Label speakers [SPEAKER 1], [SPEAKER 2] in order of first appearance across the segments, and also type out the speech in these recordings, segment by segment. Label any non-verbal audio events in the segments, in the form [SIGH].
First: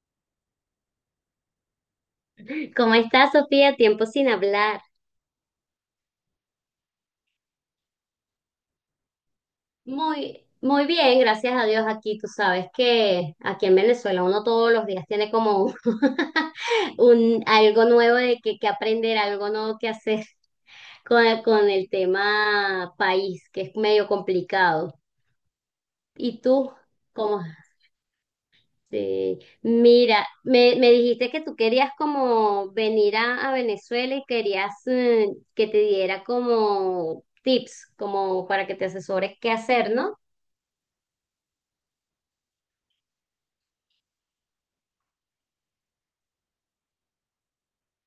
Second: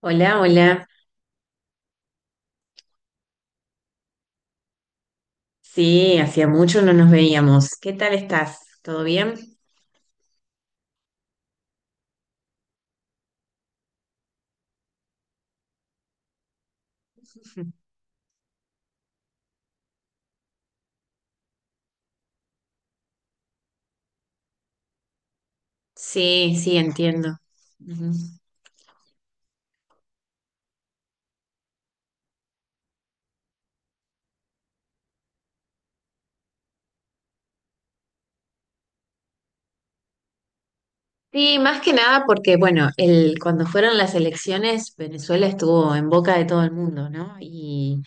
[SPEAKER 1] Hola, hola.
[SPEAKER 2] ¿Cómo estás, Sofía? Tiempo sin hablar.
[SPEAKER 1] Sí, hacía mucho no nos veíamos. ¿Qué tal estás? ¿Todo bien?
[SPEAKER 2] Muy, muy bien, gracias a Dios aquí. Tú sabes que aquí en Venezuela uno todos los días tiene como un, [LAUGHS] algo
[SPEAKER 1] [LAUGHS]
[SPEAKER 2] nuevo de que aprender, algo nuevo que hacer con el tema país, que es medio complicado. ¿Y
[SPEAKER 1] Sí,
[SPEAKER 2] tú?
[SPEAKER 1] sí, entiendo.
[SPEAKER 2] ¿Cómo?
[SPEAKER 1] Ujú.
[SPEAKER 2] Sí. Mira, me dijiste que tú querías como venir a Venezuela y querías que te diera como tips, como para que te asesores qué hacer, ¿no?
[SPEAKER 1] Sí, más que nada porque, bueno, cuando fueron las elecciones, Venezuela estuvo en boca de todo el mundo, ¿no? Y,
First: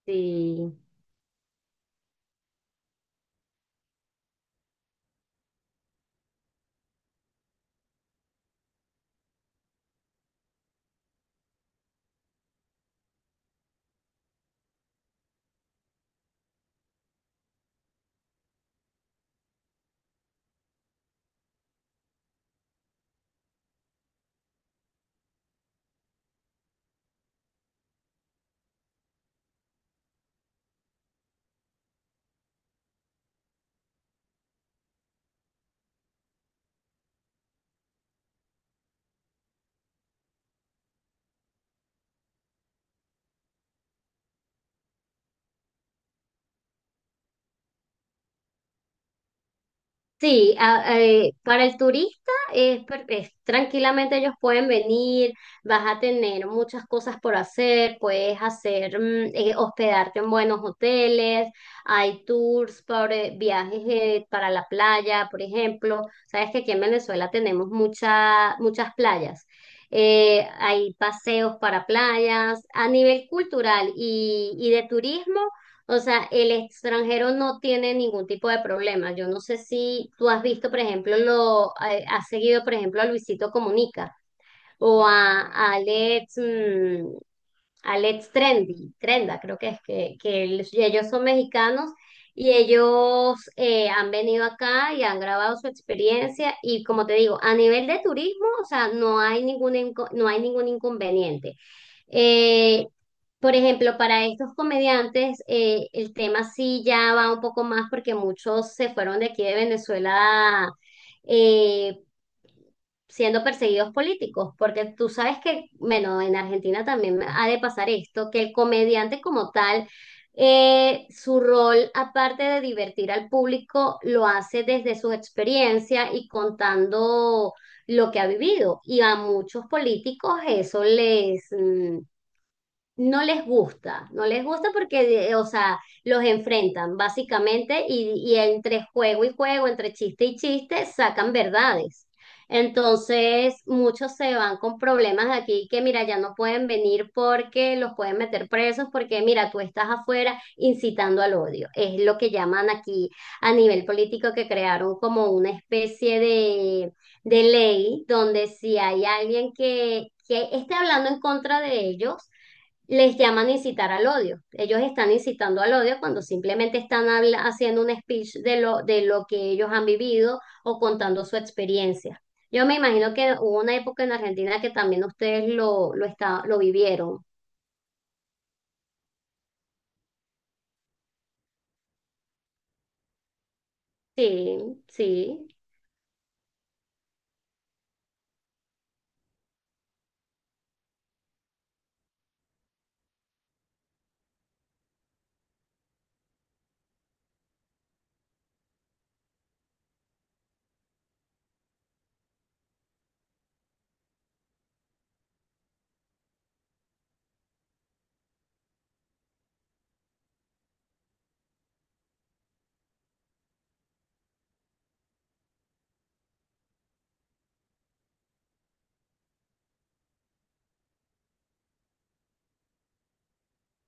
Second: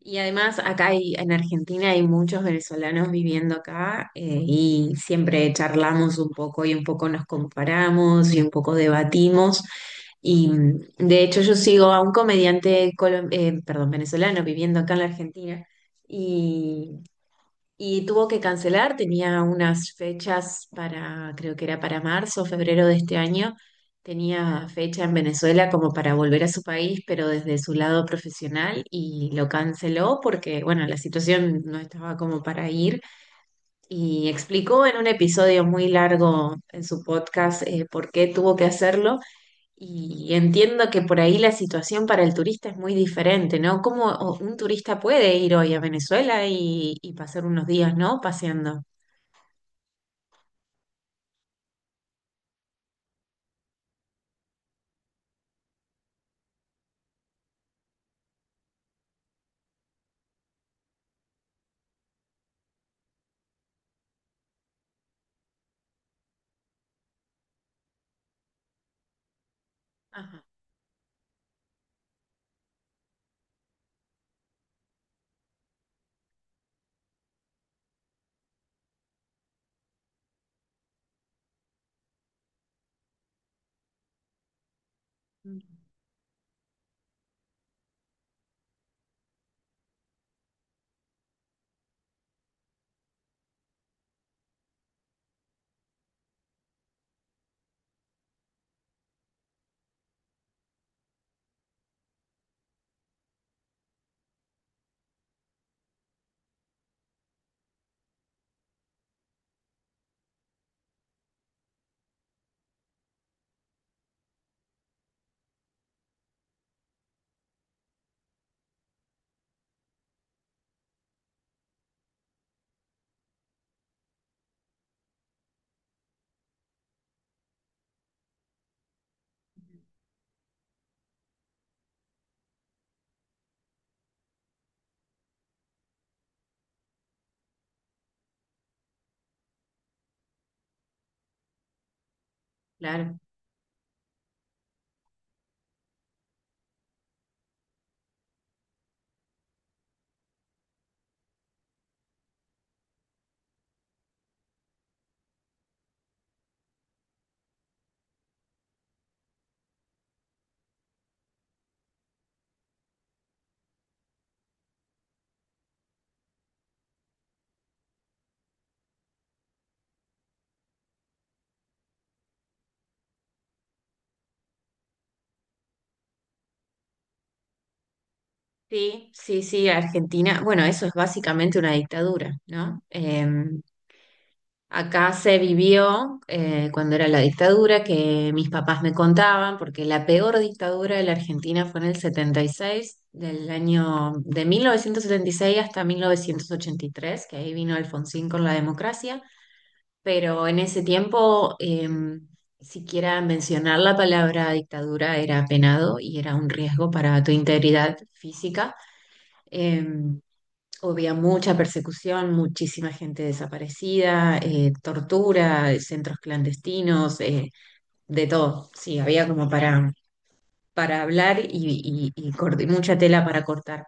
[SPEAKER 1] Y además
[SPEAKER 2] Sí,
[SPEAKER 1] en Argentina hay muchos venezolanos viviendo acá, y siempre charlamos un poco y un poco nos comparamos y un poco debatimos. Y de hecho yo sigo a un perdón, venezolano viviendo acá en la Argentina y y tuvo que cancelar, tenía unas fechas para, creo que era para marzo o febrero de este año, tenía fecha en Venezuela como para volver a su país, pero desde su lado profesional y lo canceló porque, bueno, la situación no estaba como para ir. Y explicó en un episodio muy largo en su podcast, por qué tuvo que hacerlo y entiendo que por ahí la situación para el turista es muy diferente, ¿no? ¿Cómo un turista puede ir hoy a Venezuela y pasar unos días, ¿no? Paseando.
[SPEAKER 2] sí, para el turista es, tranquilamente ellos pueden venir, vas a tener muchas cosas por hacer, puedes hacer, hospedarte en buenos hoteles, hay tours por viajes para la playa, por ejemplo. Sabes que aquí en Venezuela tenemos muchas playas.
[SPEAKER 1] Ajá.
[SPEAKER 2] Hay paseos para playas. A nivel cultural y de turismo, o sea, el extranjero no tiene ningún tipo de problema. Yo no sé si tú has visto, por ejemplo, lo has seguido, por ejemplo, a Luisito Comunica o a
[SPEAKER 1] Mm.
[SPEAKER 2] Alex, Alex Trendy, Trenda, creo que es que ellos son mexicanos y ellos han venido acá y han grabado su experiencia y como te digo, a nivel de turismo, o sea, no hay no hay ningún inconveniente. Eh, por ejemplo, para estos comediantes, el tema sí ya va un poco más porque muchos se fueron de aquí de Venezuela, eh, siendo perseguidos políticos, porque tú sabes que, bueno, en Argentina también ha de pasar esto, que el comediante como tal, su rol, aparte de divertir al público, lo hace desde su experiencia y contando lo que ha vivido. Y a muchos políticos eso no les gusta, no les gusta porque, o sea, los enfrentan básicamente y entre juego y juego, entre chiste y chiste, sacan verdades.
[SPEAKER 1] Claro.
[SPEAKER 2] Entonces, muchos se van con problemas de aquí que, mira, ya no pueden venir porque los pueden meter presos, porque, mira, tú estás afuera incitando al odio. Es lo que llaman aquí a nivel político, que crearon como una especie de ley, donde si hay alguien que esté hablando en contra de ellos, les llaman incitar al odio. Ellos están incitando al odio cuando simplemente están haciendo un speech de de lo que ellos han vivido o contando su experiencia. Yo me imagino que hubo una época en Argentina que también ustedes lo vivieron.
[SPEAKER 1] Sí, sí, sí, Argentina. Bueno, eso es básicamente una dictadura, ¿no?
[SPEAKER 2] Sí,
[SPEAKER 1] Acá se
[SPEAKER 2] sí,
[SPEAKER 1] vivió, cuando era la dictadura, que mis papás me contaban, porque la peor dictadura de la Argentina fue en el 76, del año de 1976 hasta 1983, que ahí vino Alfonsín con la democracia, pero en ese tiempo siquiera mencionar la palabra dictadura era penado y era un riesgo para tu integridad física. Eh, Había mucha persecución, muchísima gente desaparecida, tortura, centros clandestinos, de todo. Sí, había como para hablar y mucha tela para cortar.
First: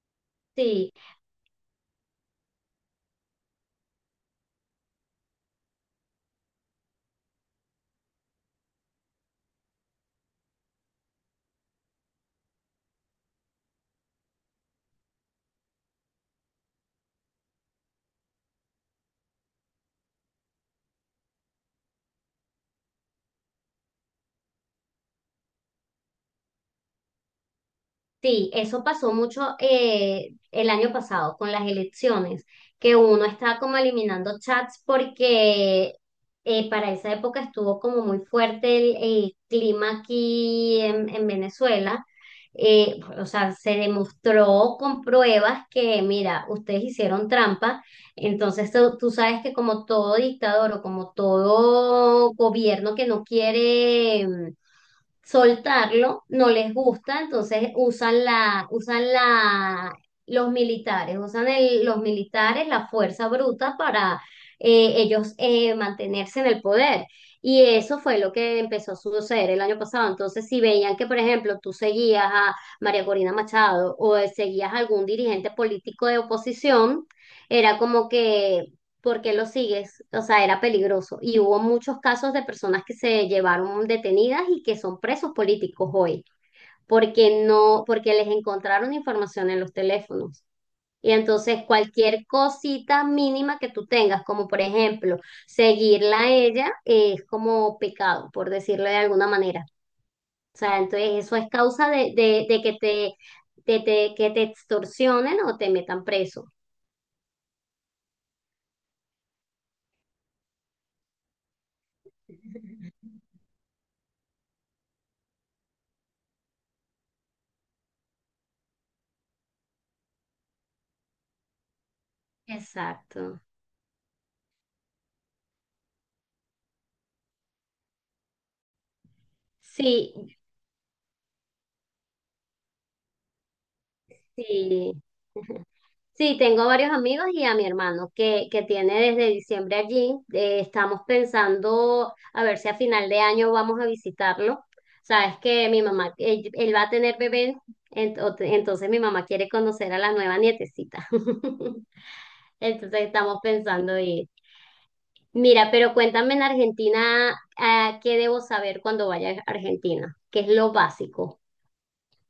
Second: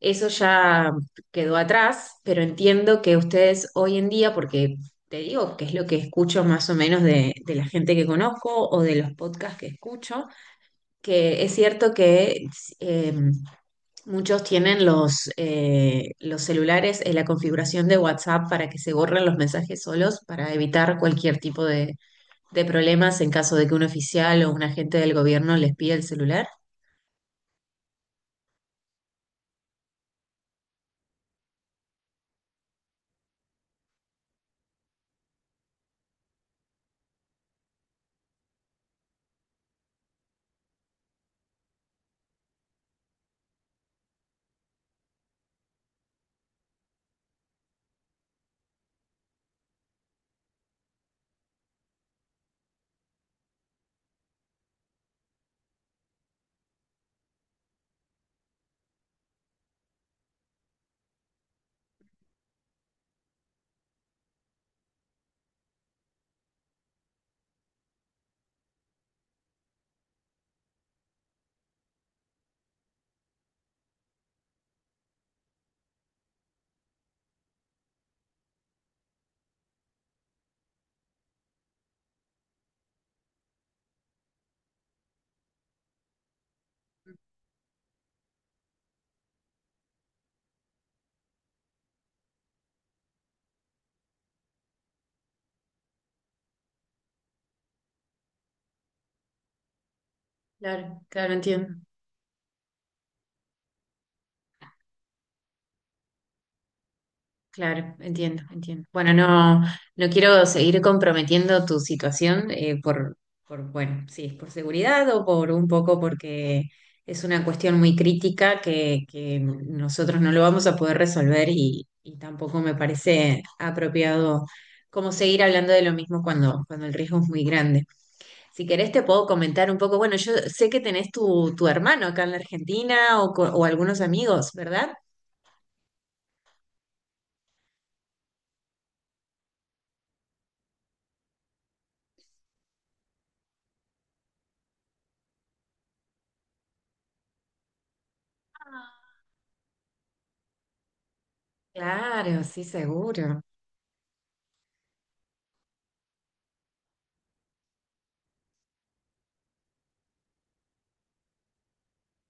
[SPEAKER 1] Eso ya
[SPEAKER 2] sí.
[SPEAKER 1] quedó atrás, pero entiendo que ustedes hoy en día, porque te digo que es lo que escucho más o menos de la gente que conozco o de los podcasts que escucho, que es cierto que eh, muchos tienen los celulares en la configuración de WhatsApp para que se borren los mensajes solos, para evitar cualquier tipo de problemas en caso de que un oficial o un agente del gobierno les pida el celular.
[SPEAKER 2] Sí, eso pasó mucho el año pasado con las elecciones, que uno estaba como eliminando chats porque para esa época estuvo como muy fuerte el clima aquí en Venezuela. O sea, se demostró con pruebas que, mira, ustedes hicieron trampa, entonces tú sabes que como todo dictador o como todo gobierno que no quiere, soltarlo, no les gusta, entonces los militares, usan los militares la fuerza bruta para ellos mantenerse en el poder. Y eso fue lo que empezó a suceder el año pasado. Entonces, si veían que, por ejemplo, tú seguías a María Corina Machado o seguías a algún dirigente político de oposición, era como que ¿porque lo sigues? O sea, era peligroso. Y hubo muchos casos de personas que se llevaron detenidas y que son presos políticos hoy, porque no, porque les encontraron información en los teléfonos. Y entonces cualquier cosita mínima que tú tengas, como por ejemplo seguirla a ella, es como pecado, por decirlo de alguna manera. O sea,
[SPEAKER 1] Claro,
[SPEAKER 2] entonces
[SPEAKER 1] claro,
[SPEAKER 2] eso es
[SPEAKER 1] entiendo.
[SPEAKER 2] causa de que te, de que te extorsionen o te metan preso.
[SPEAKER 1] Claro, entiendo, entiendo. Bueno, no, no quiero seguir comprometiendo tu situación,
[SPEAKER 2] [LAUGHS]
[SPEAKER 1] por, bueno, si es por seguridad o por un poco porque es una cuestión muy crítica que nosotros no lo vamos a poder resolver y tampoco me
[SPEAKER 2] Exacto.
[SPEAKER 1] parece apropiado como seguir hablando de lo mismo cuando, cuando el riesgo es muy grande. Si querés te puedo comentar un poco,
[SPEAKER 2] Sí.
[SPEAKER 1] bueno, yo sé que tenés tu, tu hermano acá en la Argentina o algunos amigos, ¿verdad?
[SPEAKER 2] Sí. [LAUGHS] Sí, tengo varios amigos y a mi hermano, que tiene desde diciembre allí. Estamos pensando a ver si a final de año vamos a visitarlo. Sabes que mi mamá, él va a tener bebé, entonces mi mamá quiere conocer a la nueva nietecita. [LAUGHS]
[SPEAKER 1] Claro, sí,
[SPEAKER 2] Entonces estamos
[SPEAKER 1] seguro.
[SPEAKER 2] pensando ir. Mira, pero cuéntame, en Argentina, ah, ¿qué debo saber cuando vaya a Argentina? ¿Qué es lo básico?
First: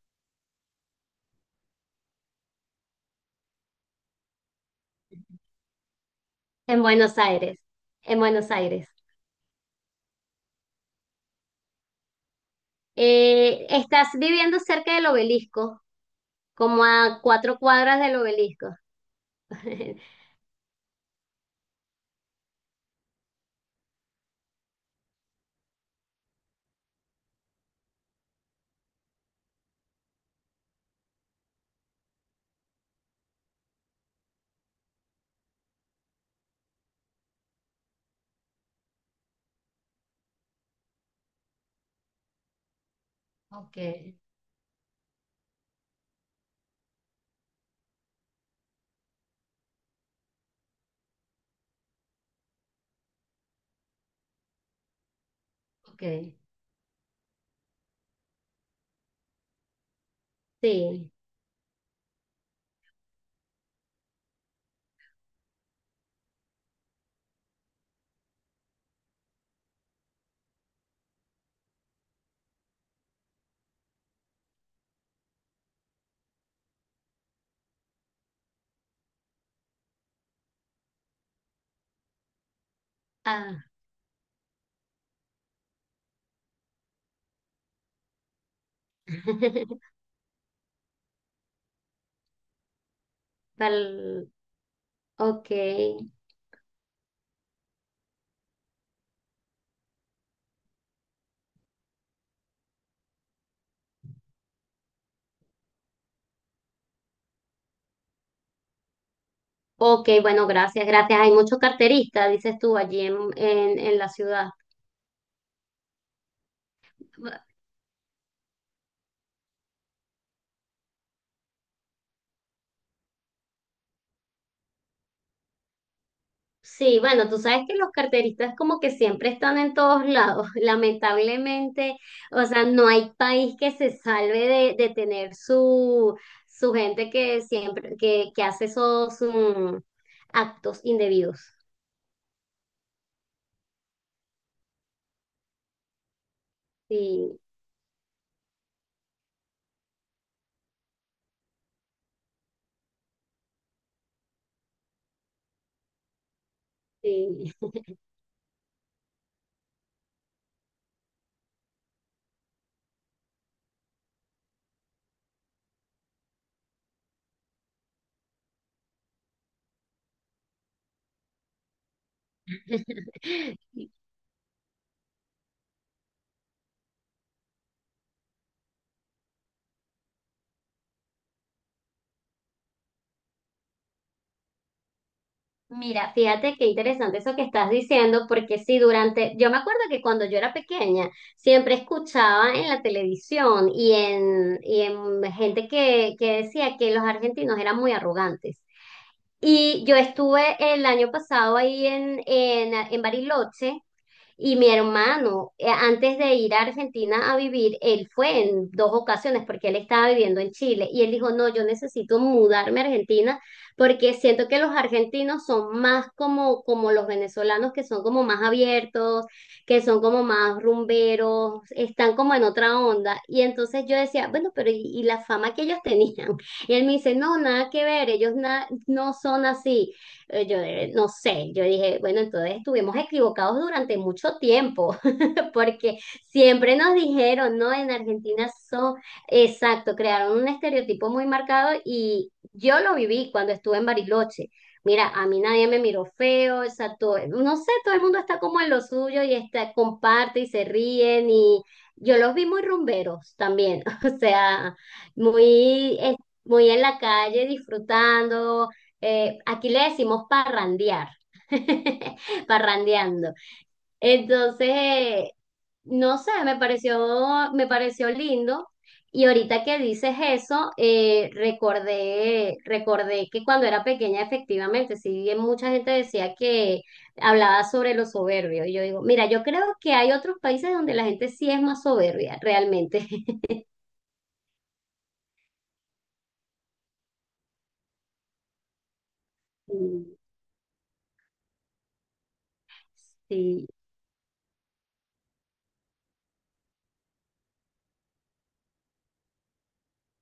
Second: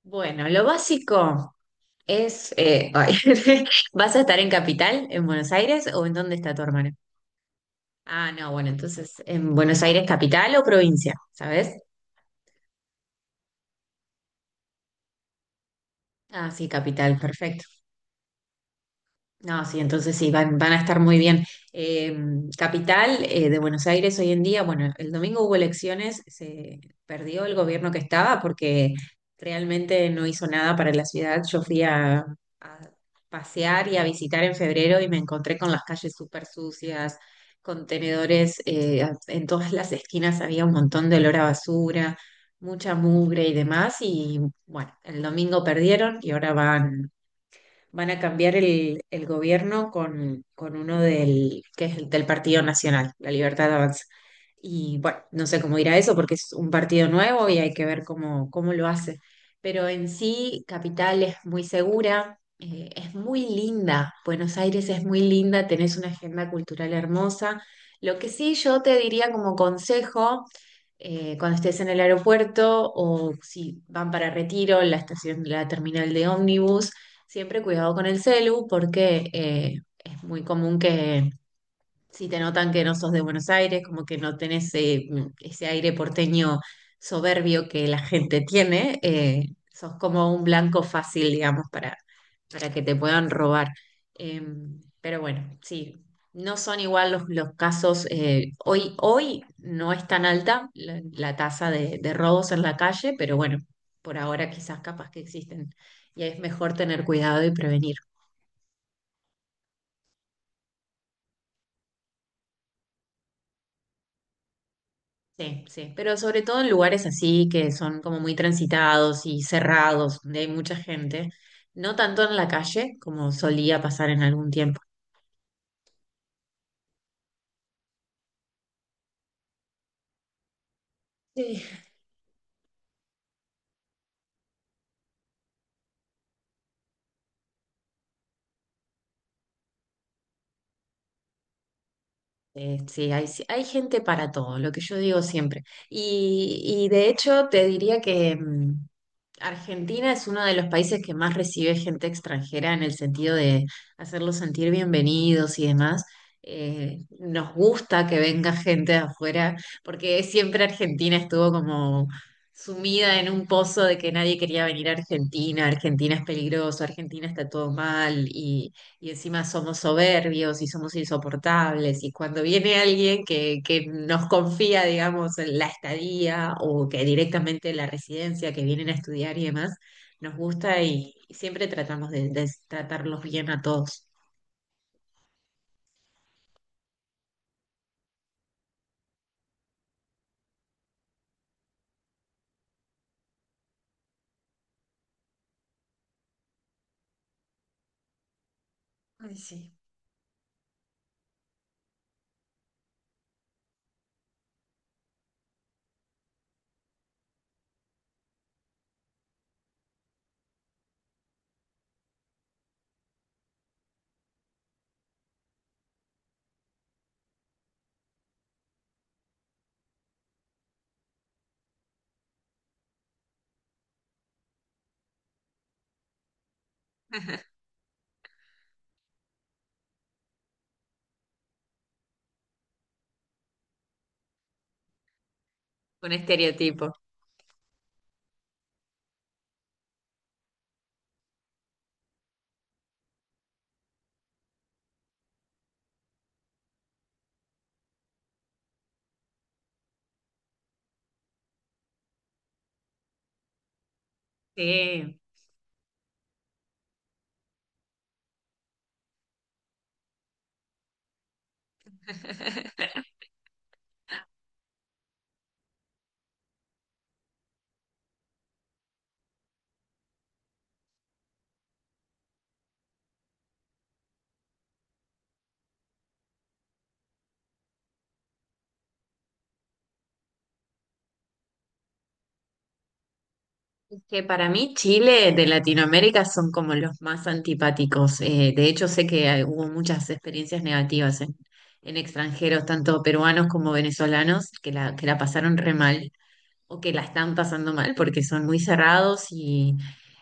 [SPEAKER 1] Bueno, lo básico es, ay, [LAUGHS] ¿vas a estar en Capital, en Buenos Aires o en dónde está tu
[SPEAKER 2] En
[SPEAKER 1] hermana?
[SPEAKER 2] Buenos Aires. En
[SPEAKER 1] Ah,
[SPEAKER 2] Buenos
[SPEAKER 1] no, bueno,
[SPEAKER 2] Aires.
[SPEAKER 1] entonces, ¿en Buenos Aires capital o provincia? ¿Sabes?
[SPEAKER 2] Estás viviendo cerca del obelisco,
[SPEAKER 1] Ah, sí,
[SPEAKER 2] como
[SPEAKER 1] capital,
[SPEAKER 2] a cuatro
[SPEAKER 1] perfecto.
[SPEAKER 2] cuadras del obelisco.
[SPEAKER 1] No, sí,
[SPEAKER 2] [LAUGHS]
[SPEAKER 1] entonces sí, van, van a estar muy bien. Eh, Capital, de Buenos Aires hoy en día, bueno, el domingo hubo elecciones, se perdió el gobierno que estaba porque realmente no hizo nada para la ciudad. Yo fui a pasear y a visitar en febrero y me encontré con las calles súper sucias, contenedores, en todas las esquinas había un montón de olor a basura, mucha mugre y
[SPEAKER 2] Ok,
[SPEAKER 1] demás. Y bueno, el domingo perdieron y ahora van a cambiar el gobierno con uno del, que es el del Partido Nacional, La Libertad Avanza. Y bueno, no sé cómo irá
[SPEAKER 2] ok.
[SPEAKER 1] eso porque es un partido nuevo y hay que ver cómo, cómo lo hace. Pero en sí,
[SPEAKER 2] Sí.
[SPEAKER 1] Capital es muy segura, es muy linda. Buenos Aires es muy linda, tenés una agenda cultural hermosa. Lo que sí yo te diría como consejo, cuando estés en el aeropuerto o si van para Retiro, la estación, la terminal de ómnibus, siempre cuidado con el celu, porque es muy común que si te notan que no sos de Buenos
[SPEAKER 2] Ah.
[SPEAKER 1] Aires, como que no tenés ese aire porteño soberbio que la gente tiene,
[SPEAKER 2] [LAUGHS]
[SPEAKER 1] sos como un blanco fácil, digamos, para que te puedan robar.
[SPEAKER 2] Pal-.
[SPEAKER 1] Eh, pero
[SPEAKER 2] Ok.
[SPEAKER 1] bueno, sí, no son igual los casos. Hoy, hoy no es tan alta la, la tasa de robos en la calle, pero bueno, por ahora quizás capaz que existen y es mejor tener cuidado y prevenir.
[SPEAKER 2] Ok, bueno, gracias, gracias. Hay muchos carteristas, dices tú, allí en la ciudad.
[SPEAKER 1] Sí, sí, pero sobre todo en lugares así que son como muy transitados y cerrados, donde hay mucha gente, no tanto en la calle como solía pasar en algún tiempo.
[SPEAKER 2] Sí, bueno, tú sabes que los carteristas como que siempre están en todos lados, [LAUGHS]
[SPEAKER 1] Sí.
[SPEAKER 2] lamentablemente, o sea, no hay país que se salve de tener su gente que siempre, que hace esos actos indebidos.
[SPEAKER 1] Sí, hay, sí, hay gente para todo, lo que yo digo siempre. Y de
[SPEAKER 2] Sí,
[SPEAKER 1] hecho te diría que, Argentina es uno de los países que más recibe gente extranjera, en el sentido de hacerlos sentir bienvenidos y demás. Nos
[SPEAKER 2] sí.
[SPEAKER 1] gusta que venga gente de afuera, porque siempre Argentina estuvo como sumida en un pozo de que nadie quería venir a Argentina, Argentina es peligroso, Argentina está todo mal y encima somos soberbios y somos insoportables. Y cuando viene alguien que
[SPEAKER 2] [LAUGHS]
[SPEAKER 1] nos confía, digamos, en la estadía o que directamente la residencia, que vienen a estudiar y demás, nos gusta y siempre tratamos de tratarlos bien a todos.
[SPEAKER 2] Mira, fíjate qué interesante eso que estás diciendo, porque sí, durante, yo me acuerdo que cuando yo era pequeña, siempre escuchaba en la televisión y en gente que decía que los argentinos eran muy arrogantes.
[SPEAKER 1] Ay, sí.
[SPEAKER 2] Y yo estuve el año pasado ahí en Bariloche y mi hermano, antes de ir a Argentina a vivir, él fue en dos ocasiones porque él estaba viviendo en Chile y él dijo, no, yo necesito mudarme a Argentina porque siento que los argentinos son más como, como los venezolanos, que son como más abiertos, que son como más rumberos, están como en otra onda. Y entonces yo decía, bueno, pero y la fama que ellos tenían? [LAUGHS] Y él me dice, no,
[SPEAKER 1] [LAUGHS]
[SPEAKER 2] nada que ver, ellos no son así. Yo no sé, yo dije, bueno, entonces estuvimos equivocados durante mucho tiempo. [LAUGHS] porque
[SPEAKER 1] Un
[SPEAKER 2] siempre
[SPEAKER 1] estereotipo.
[SPEAKER 2] nos dijeron, ¿no? En Argentina son, exacto, crearon un estereotipo muy marcado y yo lo viví cuando estuve en Bariloche. Mira, a mí nadie me miró feo, o sea, no sé, todo el mundo está como en lo suyo y está, comparte y se ríen y yo los vi muy rumberos también, [LAUGHS] o sea,
[SPEAKER 1] Sí.
[SPEAKER 2] muy, muy en la calle disfrutando. Aquí le decimos parrandear, [LAUGHS]
[SPEAKER 1] [LAUGHS]
[SPEAKER 2] parrandeando. Entonces, no sé, me pareció lindo. Y ahorita que dices eso, recordé que cuando era pequeña, efectivamente, sí bien mucha gente decía que hablaba sobre los soberbios, y yo digo, mira, yo creo que hay otros países donde la gente sí es más soberbia, realmente. [LAUGHS]
[SPEAKER 1] Que para mí Chile de Latinoamérica son como los más antipáticos. De hecho, sé que hubo muchas experiencias negativas en extranjeros, tanto peruanos
[SPEAKER 2] Sí.
[SPEAKER 1] como venezolanos, que la pasaron re mal o que la están pasando mal porque son muy cerrados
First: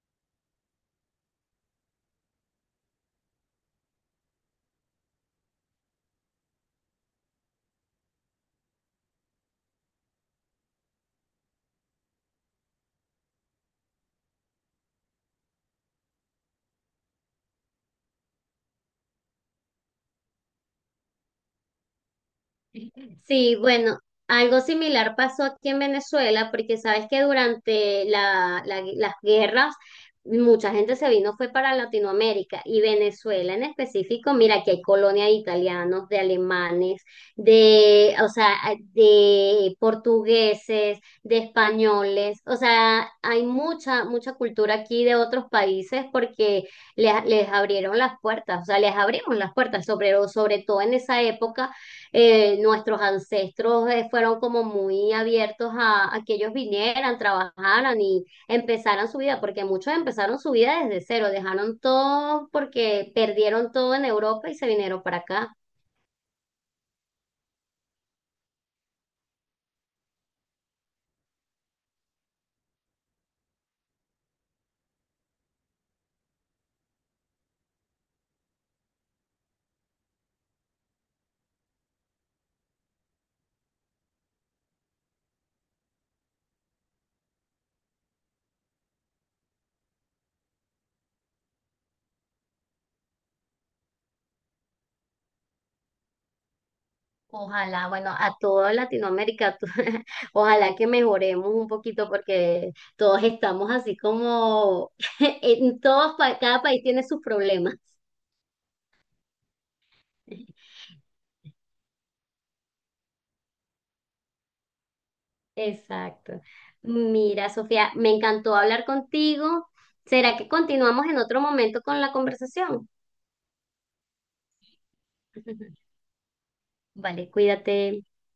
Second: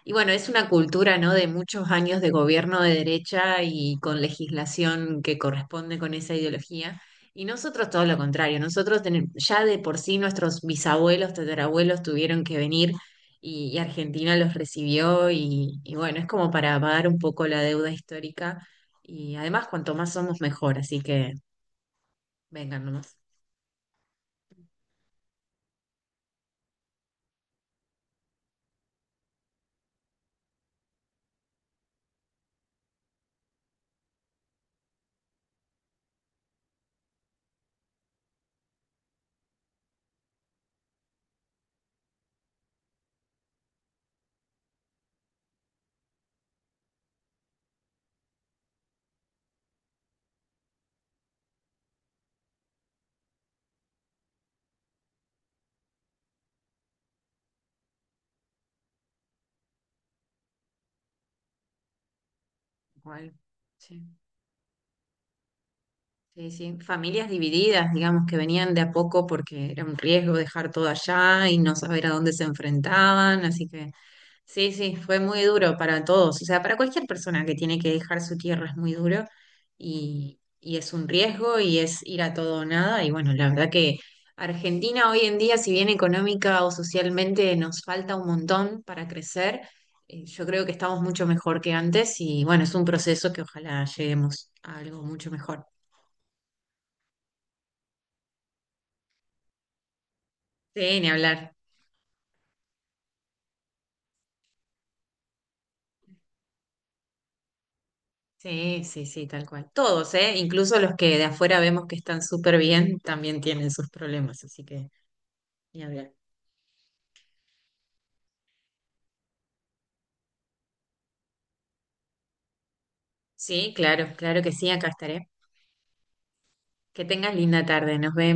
[SPEAKER 1] y bueno, es una cultura, ¿no?, de muchos años de gobierno de derecha y con legislación que corresponde con esa ideología. Y nosotros todo lo contrario, nosotros ya de por sí nuestros bisabuelos, tatarabuelos tuvieron que venir y Argentina los recibió y bueno, es como para pagar un poco la deuda histórica y además cuanto más somos mejor, así que vengan nomás.
[SPEAKER 2] Sí, bueno, algo similar pasó aquí en Venezuela, porque sabes que durante las guerras mucha gente se vino, fue para Latinoamérica y Venezuela en específico, mira, aquí hay colonia de italianos, de alemanes, o sea, de portugueses, de españoles, o sea, hay mucha, mucha cultura aquí de otros países porque les abrieron las puertas, o sea, les abrimos las puertas, sobre todo en esa época, nuestros ancestros fueron como muy abiertos a que ellos vinieran, trabajaran y empezaran su vida, porque muchos empezaron su vida desde cero, dejaron todo porque
[SPEAKER 1] Igual,
[SPEAKER 2] perdieron todo
[SPEAKER 1] sí.
[SPEAKER 2] en Europa y se vinieron para acá.
[SPEAKER 1] Sí, sí, familias divididas, digamos, que venían de a poco porque era un riesgo dejar todo allá y no saber a dónde se enfrentaban, así que sí, sí, fue muy duro para todos, o sea, para cualquier persona que tiene que dejar su tierra es muy duro y es un riesgo y es ir a todo o nada y bueno, la verdad que Argentina hoy en día, si bien económica o socialmente nos falta un montón para crecer, yo creo que estamos mucho mejor que antes y bueno, es un proceso que ojalá lleguemos a algo mucho mejor.
[SPEAKER 2] Ojalá, bueno, a toda Latinoamérica, [LAUGHS] ojalá que
[SPEAKER 1] Sí, ni
[SPEAKER 2] mejoremos
[SPEAKER 1] hablar.
[SPEAKER 2] un poquito porque todos estamos así como [LAUGHS] en todos, cada país tiene sus problemas.
[SPEAKER 1] Sí, sí, sí, tal cual. Todos, ¿eh? Incluso los que de afuera vemos que están súper bien, también tienen sus problemas, así que ni hablar.
[SPEAKER 2] Exacto. Mira, Sofía, me encantó hablar contigo. ¿Será que continuamos en otro momento con la conversación?
[SPEAKER 1] Sí, claro, claro que sí, acá estaré.
[SPEAKER 2] [LAUGHS]
[SPEAKER 1] Que
[SPEAKER 2] Vale,
[SPEAKER 1] tengas linda tarde,
[SPEAKER 2] cuídate.
[SPEAKER 1] nos vemos.